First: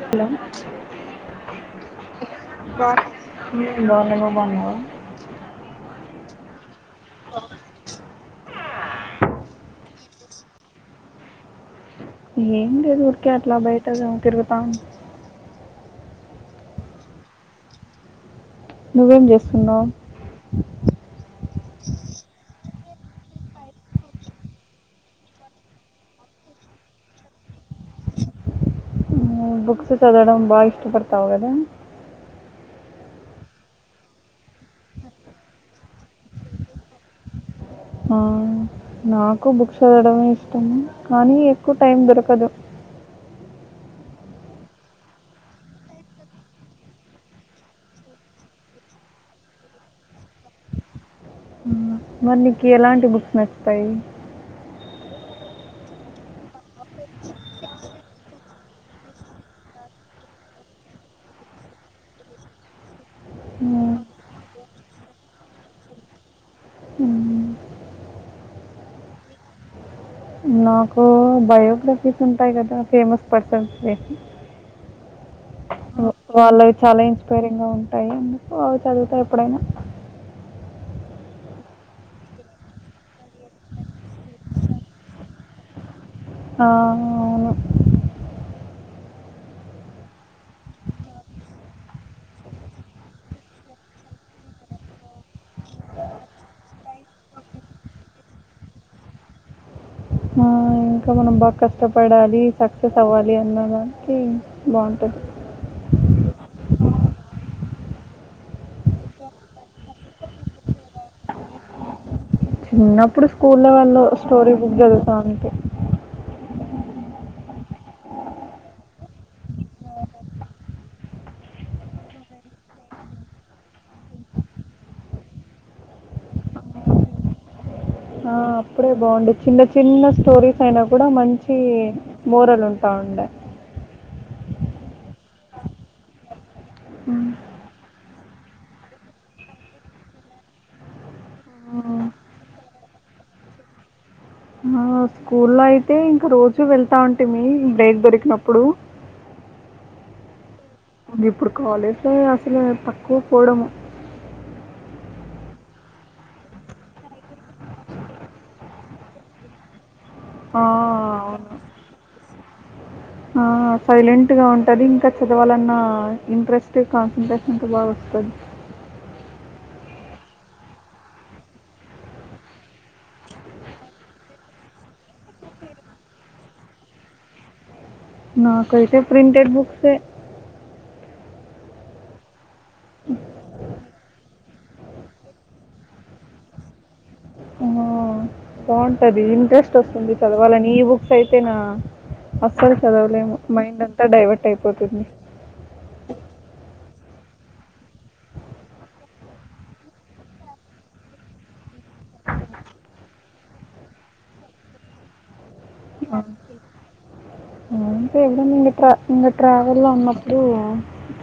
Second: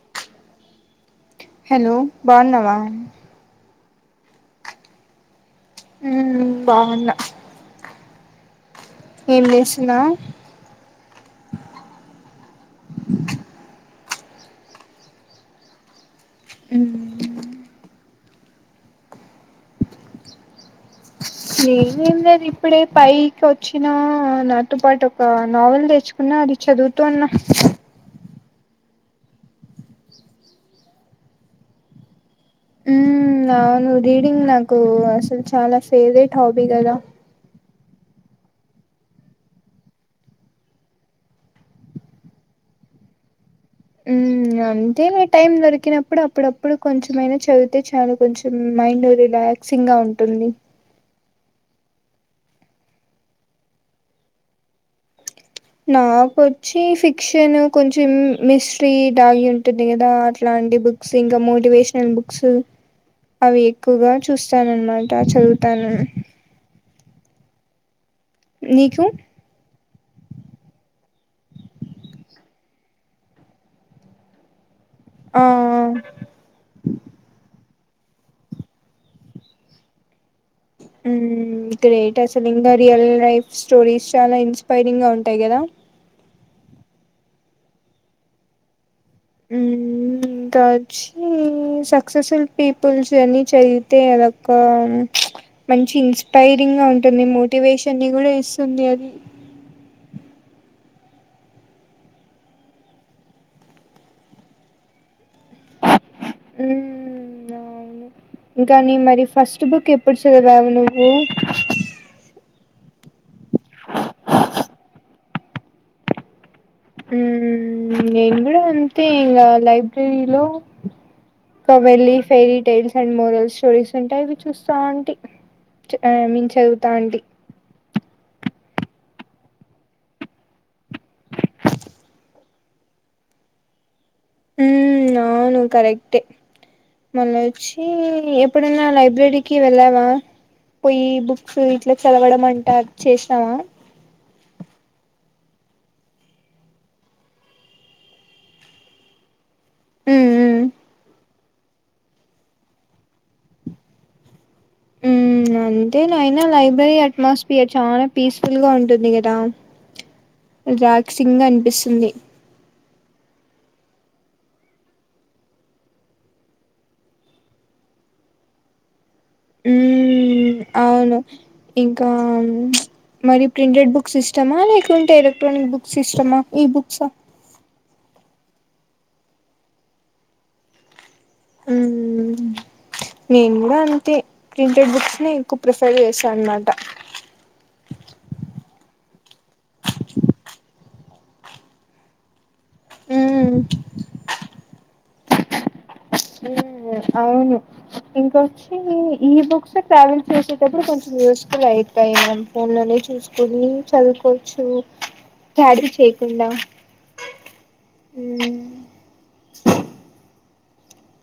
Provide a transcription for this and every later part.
Hello hello బాగున్నావా [inaudible] బన్నావా ఊ బావున్నా ఏం చేస్తున్నావు ఏం లేదు ఊరికే అట్లా బయట ద తిరుగుతాం ఊ నువ్వేం జేస్తున్నా నేనేం లేదు ఇప్పుడే పైకి వచ్చినా నాతో పాటు ఒక నావెల్ తెచ్చు కున్నా అది చదువుతూ ఉన్నా ఊ బుక్స్ చదవడం బాగా ఇష్టపడతావు గదా ఊ అవును రీడింగ్ నాకు అసలు చాలా ఫేవరెట్ హాబీ కదా ఆ నాకూ బుక్స్ చదవడం ఇష్టం కానీ ఎక్కువ టైం దొరకదు అంతే లే టైం దొరికినప్పుడు అప్పుడప్పుడు కొంచెంమైనా చదివితే చాలు కొంచెం మైండు రిలా సింగా ఉంటుంది ఊ ఆ మరి నీకు ఎలాంటి బుక్స్ నచ్చుతాయి నాకొచ్చి ఫిక్షన్ కొంచెం మిస్ట్రీ దాగి ఉంటుంది కదా అట్లాంటి బు క్స్ ఇంకా మోటివేషనల్ బుక్సు అవి ఉమ్, ఎక్కువగా చూస్తాను అన్నమాట చదువుతాను ఉమ్, నీకు నాకు బయోగ్రఫీస్ ఉంటాయి కదా ఫేమస్ పర్సన్స్ ది ఆ ఓ వాళ్ళవి చాలా ఇన్స్పైరింగ్ గా ఉంటాయి అందు కు అవి చదువుతా ఎప్పుడైనా ఉమ్ గ్రేట్ అసలు ఇంకా రియల్ లైఫ్ స్టోరీస్ చాలా ఇన్స్పైరింగ్ గా ఉంటాయి కదా ఆ అవును మ్మ్ ఇంకా వచ్చి సక్సెస్ఫుల్ పీపుల్స్ అన్నీ చదివితే అదొక్క మంచి ఇన్స్పైరింగ్ గా ఉంటుంది మోటివేషన్ ని కూడా ఇస్తుంది అది ఆ, ఇంకా మనం బాగా కష్టపడాలి సక్సెస్ అవ్వాలి అన్నదానికి బావుంటది ఊ అవు అవును ఇంకా నీ మరి ఫస్ట్ బుక్ ఎప్పుడు చదివావు నువ్వు చిన్నప్పుడు స్కూల్లో వాళ్ళు స్టోరీ బుక్ చదువుతా ఉంటి ఉమ్ నేను కూడా అంతే ఇంగ లైబ్రెరీ లో కా వెళ్ళి fairy tales and morals stories ఉంటే అవి చూస్తాం ఉంటి చ్ ఐ మీన్ చదువుతా అంటి ఆ, అప్పుడే బావుండి చిన్న చిన్న స్టోరీస్ అయినా కూడా మంచి మోరల్ ఉంటా ఉండే ఉమ్ అవును కరెక్టే ఉమ్. మళ్ళ వచ్చీ ఎప్పుడన్న లైబ్రరీకి వెళ్ళావ పొయ్యి బుక్స్ ఇట్ల చదవడమంట చేష్నావ మ స్కూల్లో ఐతే ఇంక రోజూ వెళ్తాంటిమి బ్రేక్ దొరిక్నప్పుడు ఊమ్ ఊమ్ ఇప్పుడు కాలేజ్లో అసల తక్కువ పోడము అంటే నైనా లైబ్రరీ అట్మాస్ఫియర్ చానా పీస్ఫుల్గ ఉంటుంది గదా ఆ, రిలాక్సింగ్ గ అవును అన్పిస్తుంది ఆ సైలెంట్గ ఉంటది ఇంక చదవాలన్న ఇంట్రెస్ట్ కాన్సన్ట్రేషన్ అంత బాగొస్తది ఉమ్ ఔను ఇంకామ్ చ్ మరి ప్రింటెడ్ బుక్సిష్టమా లేకుంటే ఎలక్ట్రానిక్ బుక్సిస్టమా ఈ బుక్స నాకైతె ప్రింటెడ్ బుక్సె ఉమ్ నేన్ గుడా అంతె ప్రింటెడ్ బుక్స్నె ఎక్కువ ప్రిఫర్ జేస్తా అన్మాట బాంటది ఇంట్రెస్టొస్తుంది చదవాలని ఈ బుక్సైతేన అస్సల్ చదవలేము మైండంత డైవర్టైపోతుంది ఉమ్ ఔను ఇంకొచ్చీ ఈబుక్స్ ట్రావెల్ చేసేటప్పుడు కొంచెం యూస్ఫులై [unintelligible] ఫోన్లోనే చూస్కొని చదువ్కోచ్చు క్యాడి చెయ్కుండ ఆ ఇంగ ట్రా ఇంగ ట్రావెల్లొ ఉన్నప్డూ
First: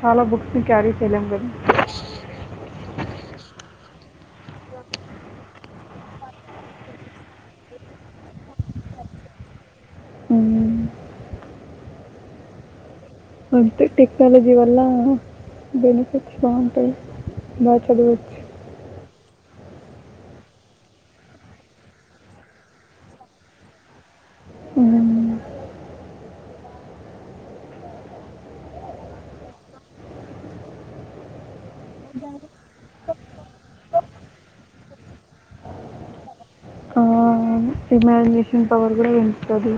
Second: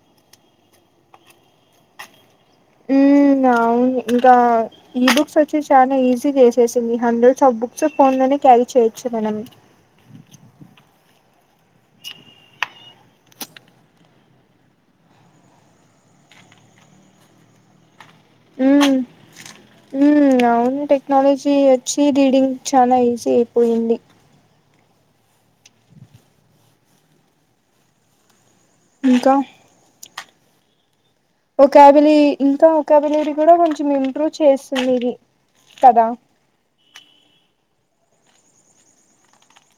చాలా బుక్స్ క్యారీ చెయ్లేమ్ గద [inaudible] ఔను ఇంకా ఈ బుక్సొచ్చి చానా ఈజీ చేసేసింది హండ్రెడ్స్ ఆఫ్ బుక్స్ ఫోన్లోనె క్యారీ చేయొచ్చు మనం హ్మ్. అంతె టెక్నాలజీ వల్లా బెనిఫిట్స్ బాంటాయ్ బాగ్ చదవొచ్చు ఊమ్ ఔను టెక్నాలజీ వచ్చి రీడింగ్ చాలా ఈజీ ఐపోయింది హ్మ్. ఇంకా ఒక్యాబులి ఇంకా ఒక్యాబులరి గుడ కొంచెమింప్రూ చేస్తుందిది కద ఆహ్, ఇమాజినేషన్ పవర్ గుడా పెంచుతది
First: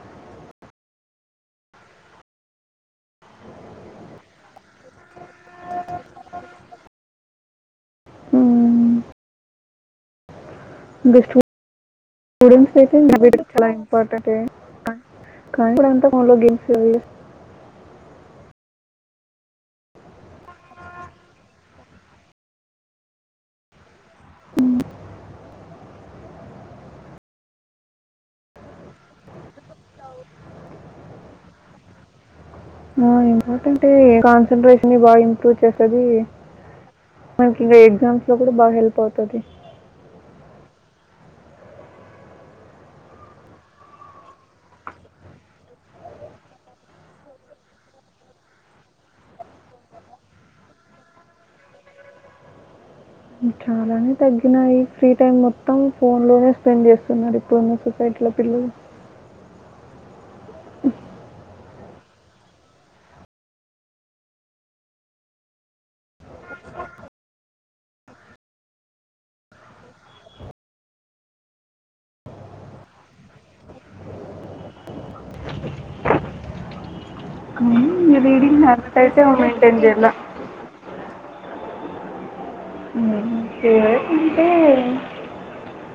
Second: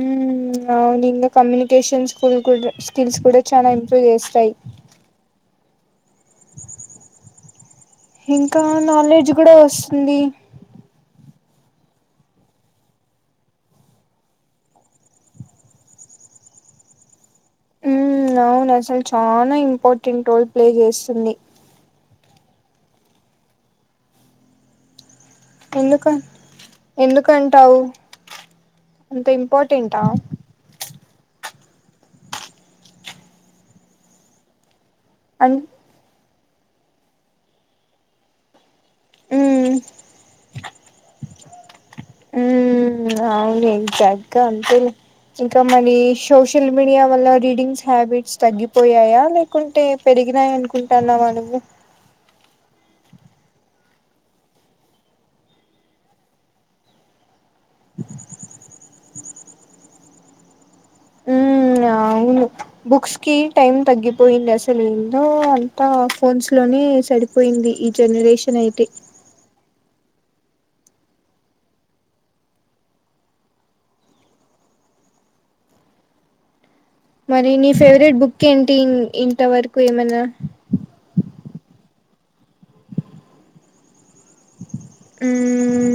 ఊమ్ ఔనింగ కమ్యూనికేషన్స్కిల్ కుడ్ స్కిల్స్ కుడ చాలా ఇంప్రూవ్ జేస్తాయ్ ఇంకా హ్మ్. నాలెడ్జ్ గుడా వస్తుంది ఇంక స్టూడెంట్సైతై [unintelligible] చాలా ఇంపార్టెంట్ కాన్ [unintelligible] గెల్సేది నానసల్ చానా ఇంపార్టెంట్ రోల్ ప్లే జేస్తుంది ఎందుక ఎందుకంటావ్ అంత ఇంపార్టెంటా ఊమ్ ఎందుకంటె కాన్సన్ంట్రేషన్ని బాగింప్రూ అన్ చేస్ తదీ ఇంకీ ఎగ్జామ్స్లొ గుడ బాగ్ హెల్పౌతది ఉమ్ ఊమ్ ఔను ఇంకగ్గ అంతేలె ఇంక మనీ సోషల్ మీడియా వల్ల రీడింగ్స్ హ్యాబిట్స్ తగ్గిపోయాయా ల్యాక్ కుంటే పెరిగినాయన్కుంటాన్నావ నువ్వు పెంచాల అనీ తగ్గినయి ఫ్రీ టైమ్ మొత్తం ఫోన్ లోనే స్పెండ్ చేస్తున్నారు ఇప్పుడున్న సొసైటీలో పిల్లలు ఉమ్ అవును బుక్స్ కి టైమ్ తగ్గిపోయింది అసలు ఏదో అంతా ఫోన్స్ లోనే సరి పోయింది ఈ జనరేషన్ అయితే మరి నీ ఫేవరెట్ కానీ బుక్ రీడింగ్ ఏంటి హ్యాబిట్ అయితే ఇంతవరకు మెయింటైన్ చేయాలి ఏమైనా ఫెవరెట్ అంటే మ్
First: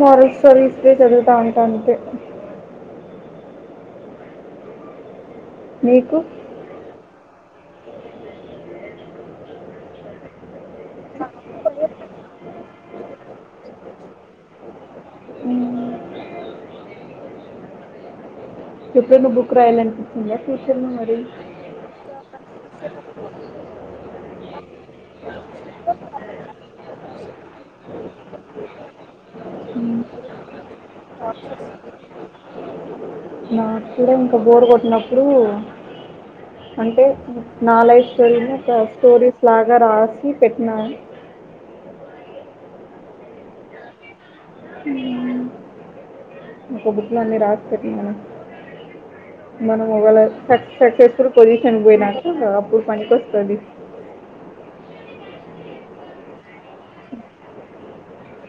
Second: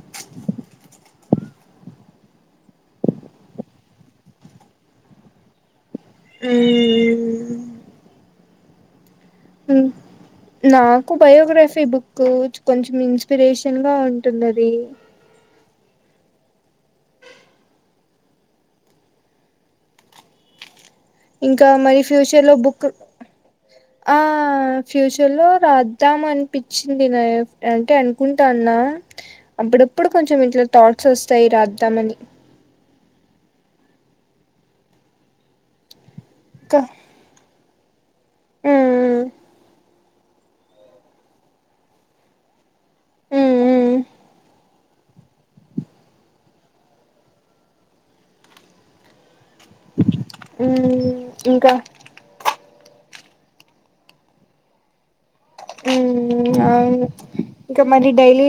మోరల్ సటర్వీస్ వే చదుతా ఉంటా అంతే నికు మ్ మ్ ఉమ్ అ నాకు బయోగ్రఫీ బుక్ కొంచెం ఇన్స్పిరేషన్గా ఉంటుంది అది ఎప్పుడైనా బుక్ రాయాలనిపిస్తుందా ఫ్యూచర్ లో మరి ఇంకా మరి ఫ్యూచర్ లో బుక్ ఆ ఫ్యూచర్ లో రాద్దాం అనిపించింది నా అంటే అనుకుంటాన్నా మ్మ్. అప్పుడప్పుడు కొంచెం ఇంట్లో థాట్స్ వస్తాయి రాద్దామని నాకు కూడా ఇంకా బోర్ కొట్టినప్పుడు ఇంకా అంటే నా లైఫ్ స్టోరీ ని ఒక స్టోరీస్ లాగా రాసి పెట్టినా మ్ హు ఒక బుక్ లో అన్ని రాసి పెట్టినాను మనం ఒకవేల సక్సెస్ఫుల్ ఇంకా పొజిషన్ కి పోయినాక అప్పుడు పనికి వస్తది మ్ అవును ఇంకా మరి డైలీ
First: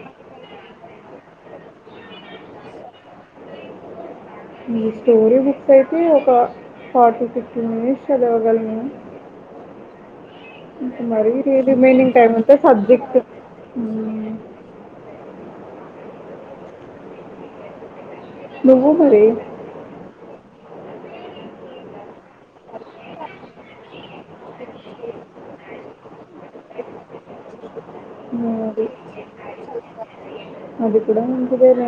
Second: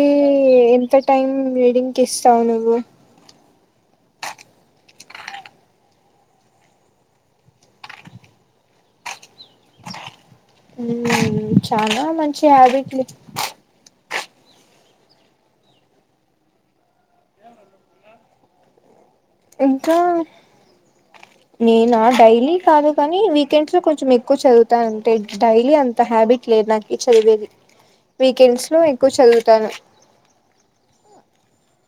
ఎంత టైం రీడింగ్ కి ఇస్తావు నువ్వు ఈ స్టోరీ బుక్స్ అయితే ఒక ఫార్టీ ఫిఫ్టీ మినిట్స్ చదవగలను మరి డైలీ చాలా రిమైనింగ్ టైమ్ మంచి అంతా హ్యాబిట్లు సబ్జెక్ట్ నువ్వు మరిే ఇంకా నేనా డైలీ కాదు కానీ వీకెండ్స్ లో కొంచెం ఎక్కువ చదువుతాన అంటే డైలీ అంత హ్యాబిట్ లేదు నాక్ ఈ చదివేది వీకెండ్స్ లో అది ఎక్కువ చదువుతాను అది కూడా నిజమేరా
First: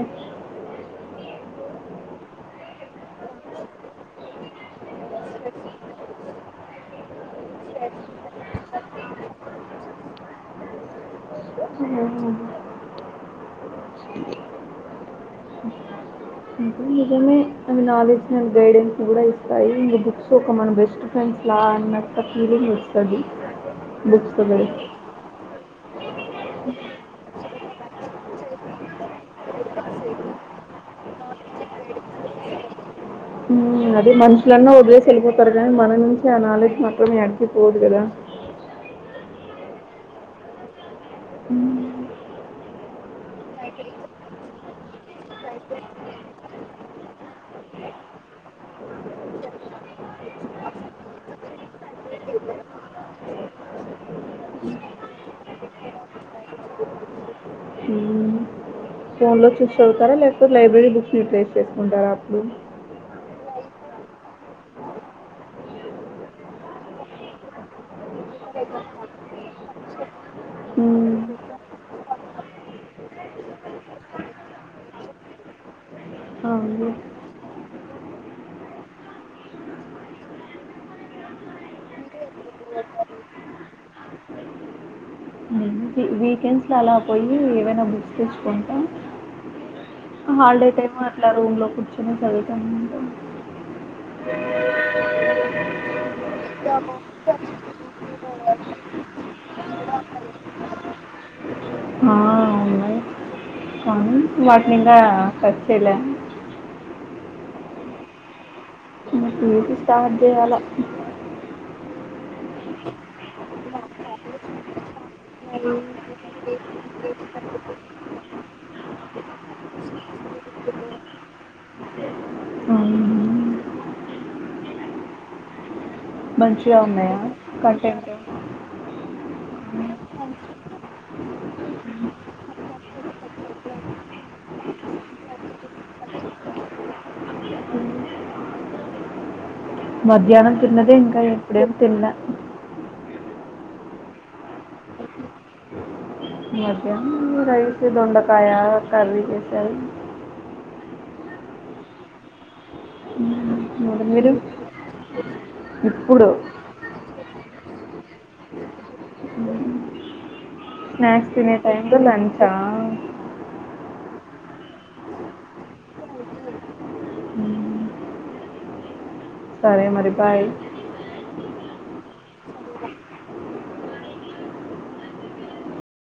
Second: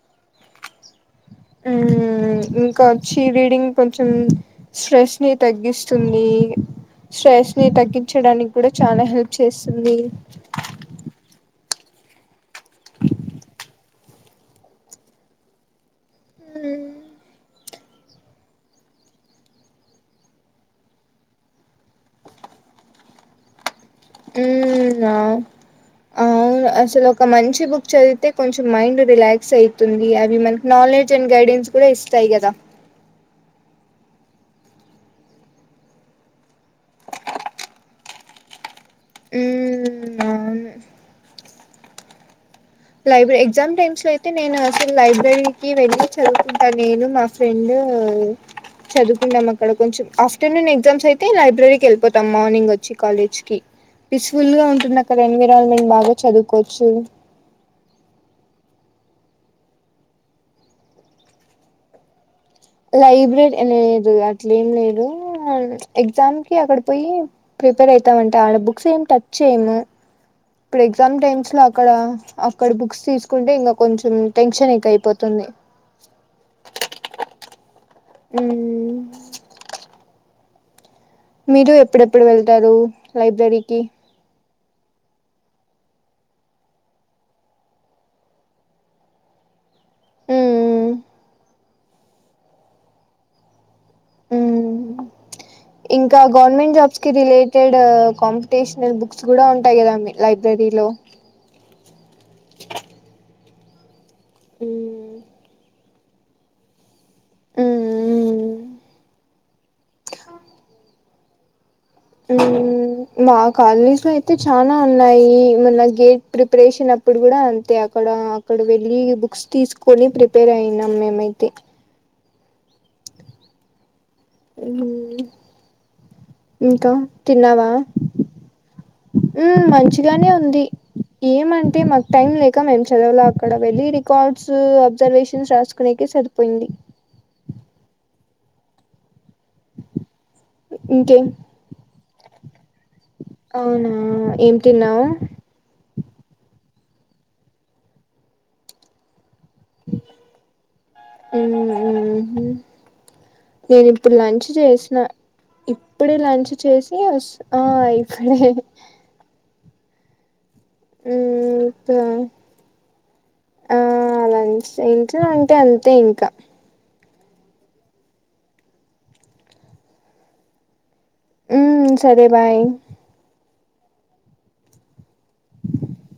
మ్ హు ఇంకా వచ్చి రీడింగ్ కొంచెం స్ట్రెస్ ని తగ్గిస్తుంది స్ట్రెస్ ని తగ్గించడానికి కూడా చాలా హెల్ప్ చేస్తుంది హ అ అవి నాలెడ్జ్ ని గైడెన్స్ కూడా ఇస్తాయి ఇంకా బుక్స్ ఒక మన బెస్ట్ ఫ్రెండ్స్ లా అన్నంత ఫీలింగ్ ఇస్ తది మ్ అ అవును అసలు ఒక మంచి బుక్ చదివితే కొంచెం మైండ్ రిలాక్స్ అవుతుంది అవి మన్ నాలెడ్జ్ అండ్ గైడెన్స్ కూడా ఇస్తాయి కదా అదే మనుషులన్నా వదిలేసి వెళ్ళిపోతారు కానీ మన నుంచి ఆ నాలెడ్జ్ మాత్రం ఎక్కడికిపోదు కదా మ్ అవును మ్మ్. లైబ్రరీ ఎగ్జామ్ టైమ్స్ లో అయితే నేను అసలు లైబ్రరీకి వెళ్ళి చదువుకుంటా నేను మా రెండూ చదువుకుందాం అక్కడ కొంచెం. ఆఫ్టర్నూన్ ఎగ్జామ్స్ అయితే లైబ్రరీకి వెళ్ళి పోతాం. మార్నింగ్ అచ్చి కాలేజ్ కి పీస్ఫుల్ గా ఉంటుంది అక్కడ ఎన్విరాన్మెంట్ బాగా చదువుకోవచ్చు. ఫోన్ లో చూసి చదువుతారా? లేకపోతే లైబ్రరీ బుక్స్ రిప్లేస్ చేసుకుంటారా అప్పుడు? లైబ్రరి ఎ లేదు అట్లేం లేదూ ఎగ్జామ్ కి అక్కడ పొయీ ప్రిపేర్ అవుతా ఉంటా, ఆడ బుక్స్ ఏం టచ్ చెయ్యము. ఇప్పుడు ఎగ్జామ్ మ్మ్. టైమ్స్ లో అక్కడా అక్కడ బుక్స్ తీసుకుంటే, ఇంక కొంచెము టెన్షన్ ఎక్కైపోతుంది. ఆ ఉంది. ఉమ్ మీరు ఎప్పుడెప్పుడు వెళ్తారూ లైబ్రరికి? నేను వీకెండ్స్లో అలా పొయీ ఏవైనా బుక్స్ తీసుకుంటా. హాలిడే టైమ్ అట్లా రూమ్ లో కూర్చుని చదువుతా ఉంటాం. స ఇంకా గవర్నమెంట్ జాబ్స్ కి రిలేటెడ్ కాంపిటీషనల్ బుక్స్ గుడా ఉంటాయి గదా అండి? లైబ్రరీలో ఆ ఉన్నయి కానీ, వాటినింకా ఉమ్ స్టర్ట్ చేయలే. ఊ ఇక్ స్టార్ట్ జేయాల? ఊ మా కాలనీస్లయితే చానా ఉన్నాయీ. మన గేట్ ప్రిపరేషన్ అప్పుడు గుడా అంతే అక్కడా అక్కడ వెళ్ళీ బుక్స్ తీసుకొని ప్రిపేర్ అయినం మేమయితే ఊ, మంచిగా ఇంకా? ఉన్నాయా తిన్నావా? కంటెంట్ ఊ, మంచిగానే ఉంది. ఏమంటే మాకు టైం లేక మేము చదవలే. అక్కడ వెళ్ళి రికార్డ్స్ అబ్జర్వేషన్స్ రాసుకునేకి సరి పొయింది మధ్యాహ్నం తిన్నదే ఇంకా ఇంకేం ఇప్పుడేం తిన్న అవునా? ఏం తిన్నావ్? మధ్యాహ్నం రైస్, దొండకాయ, అవకర్రీ జేశాను. ఊఉ ఊ ఊ హూ నేను మరి ఇప్పుడు మీరు లంచ్ జేసిన. ఇప్పుడే ఇప్పుడు లంచ్ చేసి ఒస్ ఆ ఇఫ్ఫుడే స్నాక్స్ తినే టైమ్ లో లంచా? ఆ అలా ఫ్రెండ్స్ ఉంటే అంతే ఇంకా. సరే, మరి బాయ్. ఉమ్ సరే, బాయ్.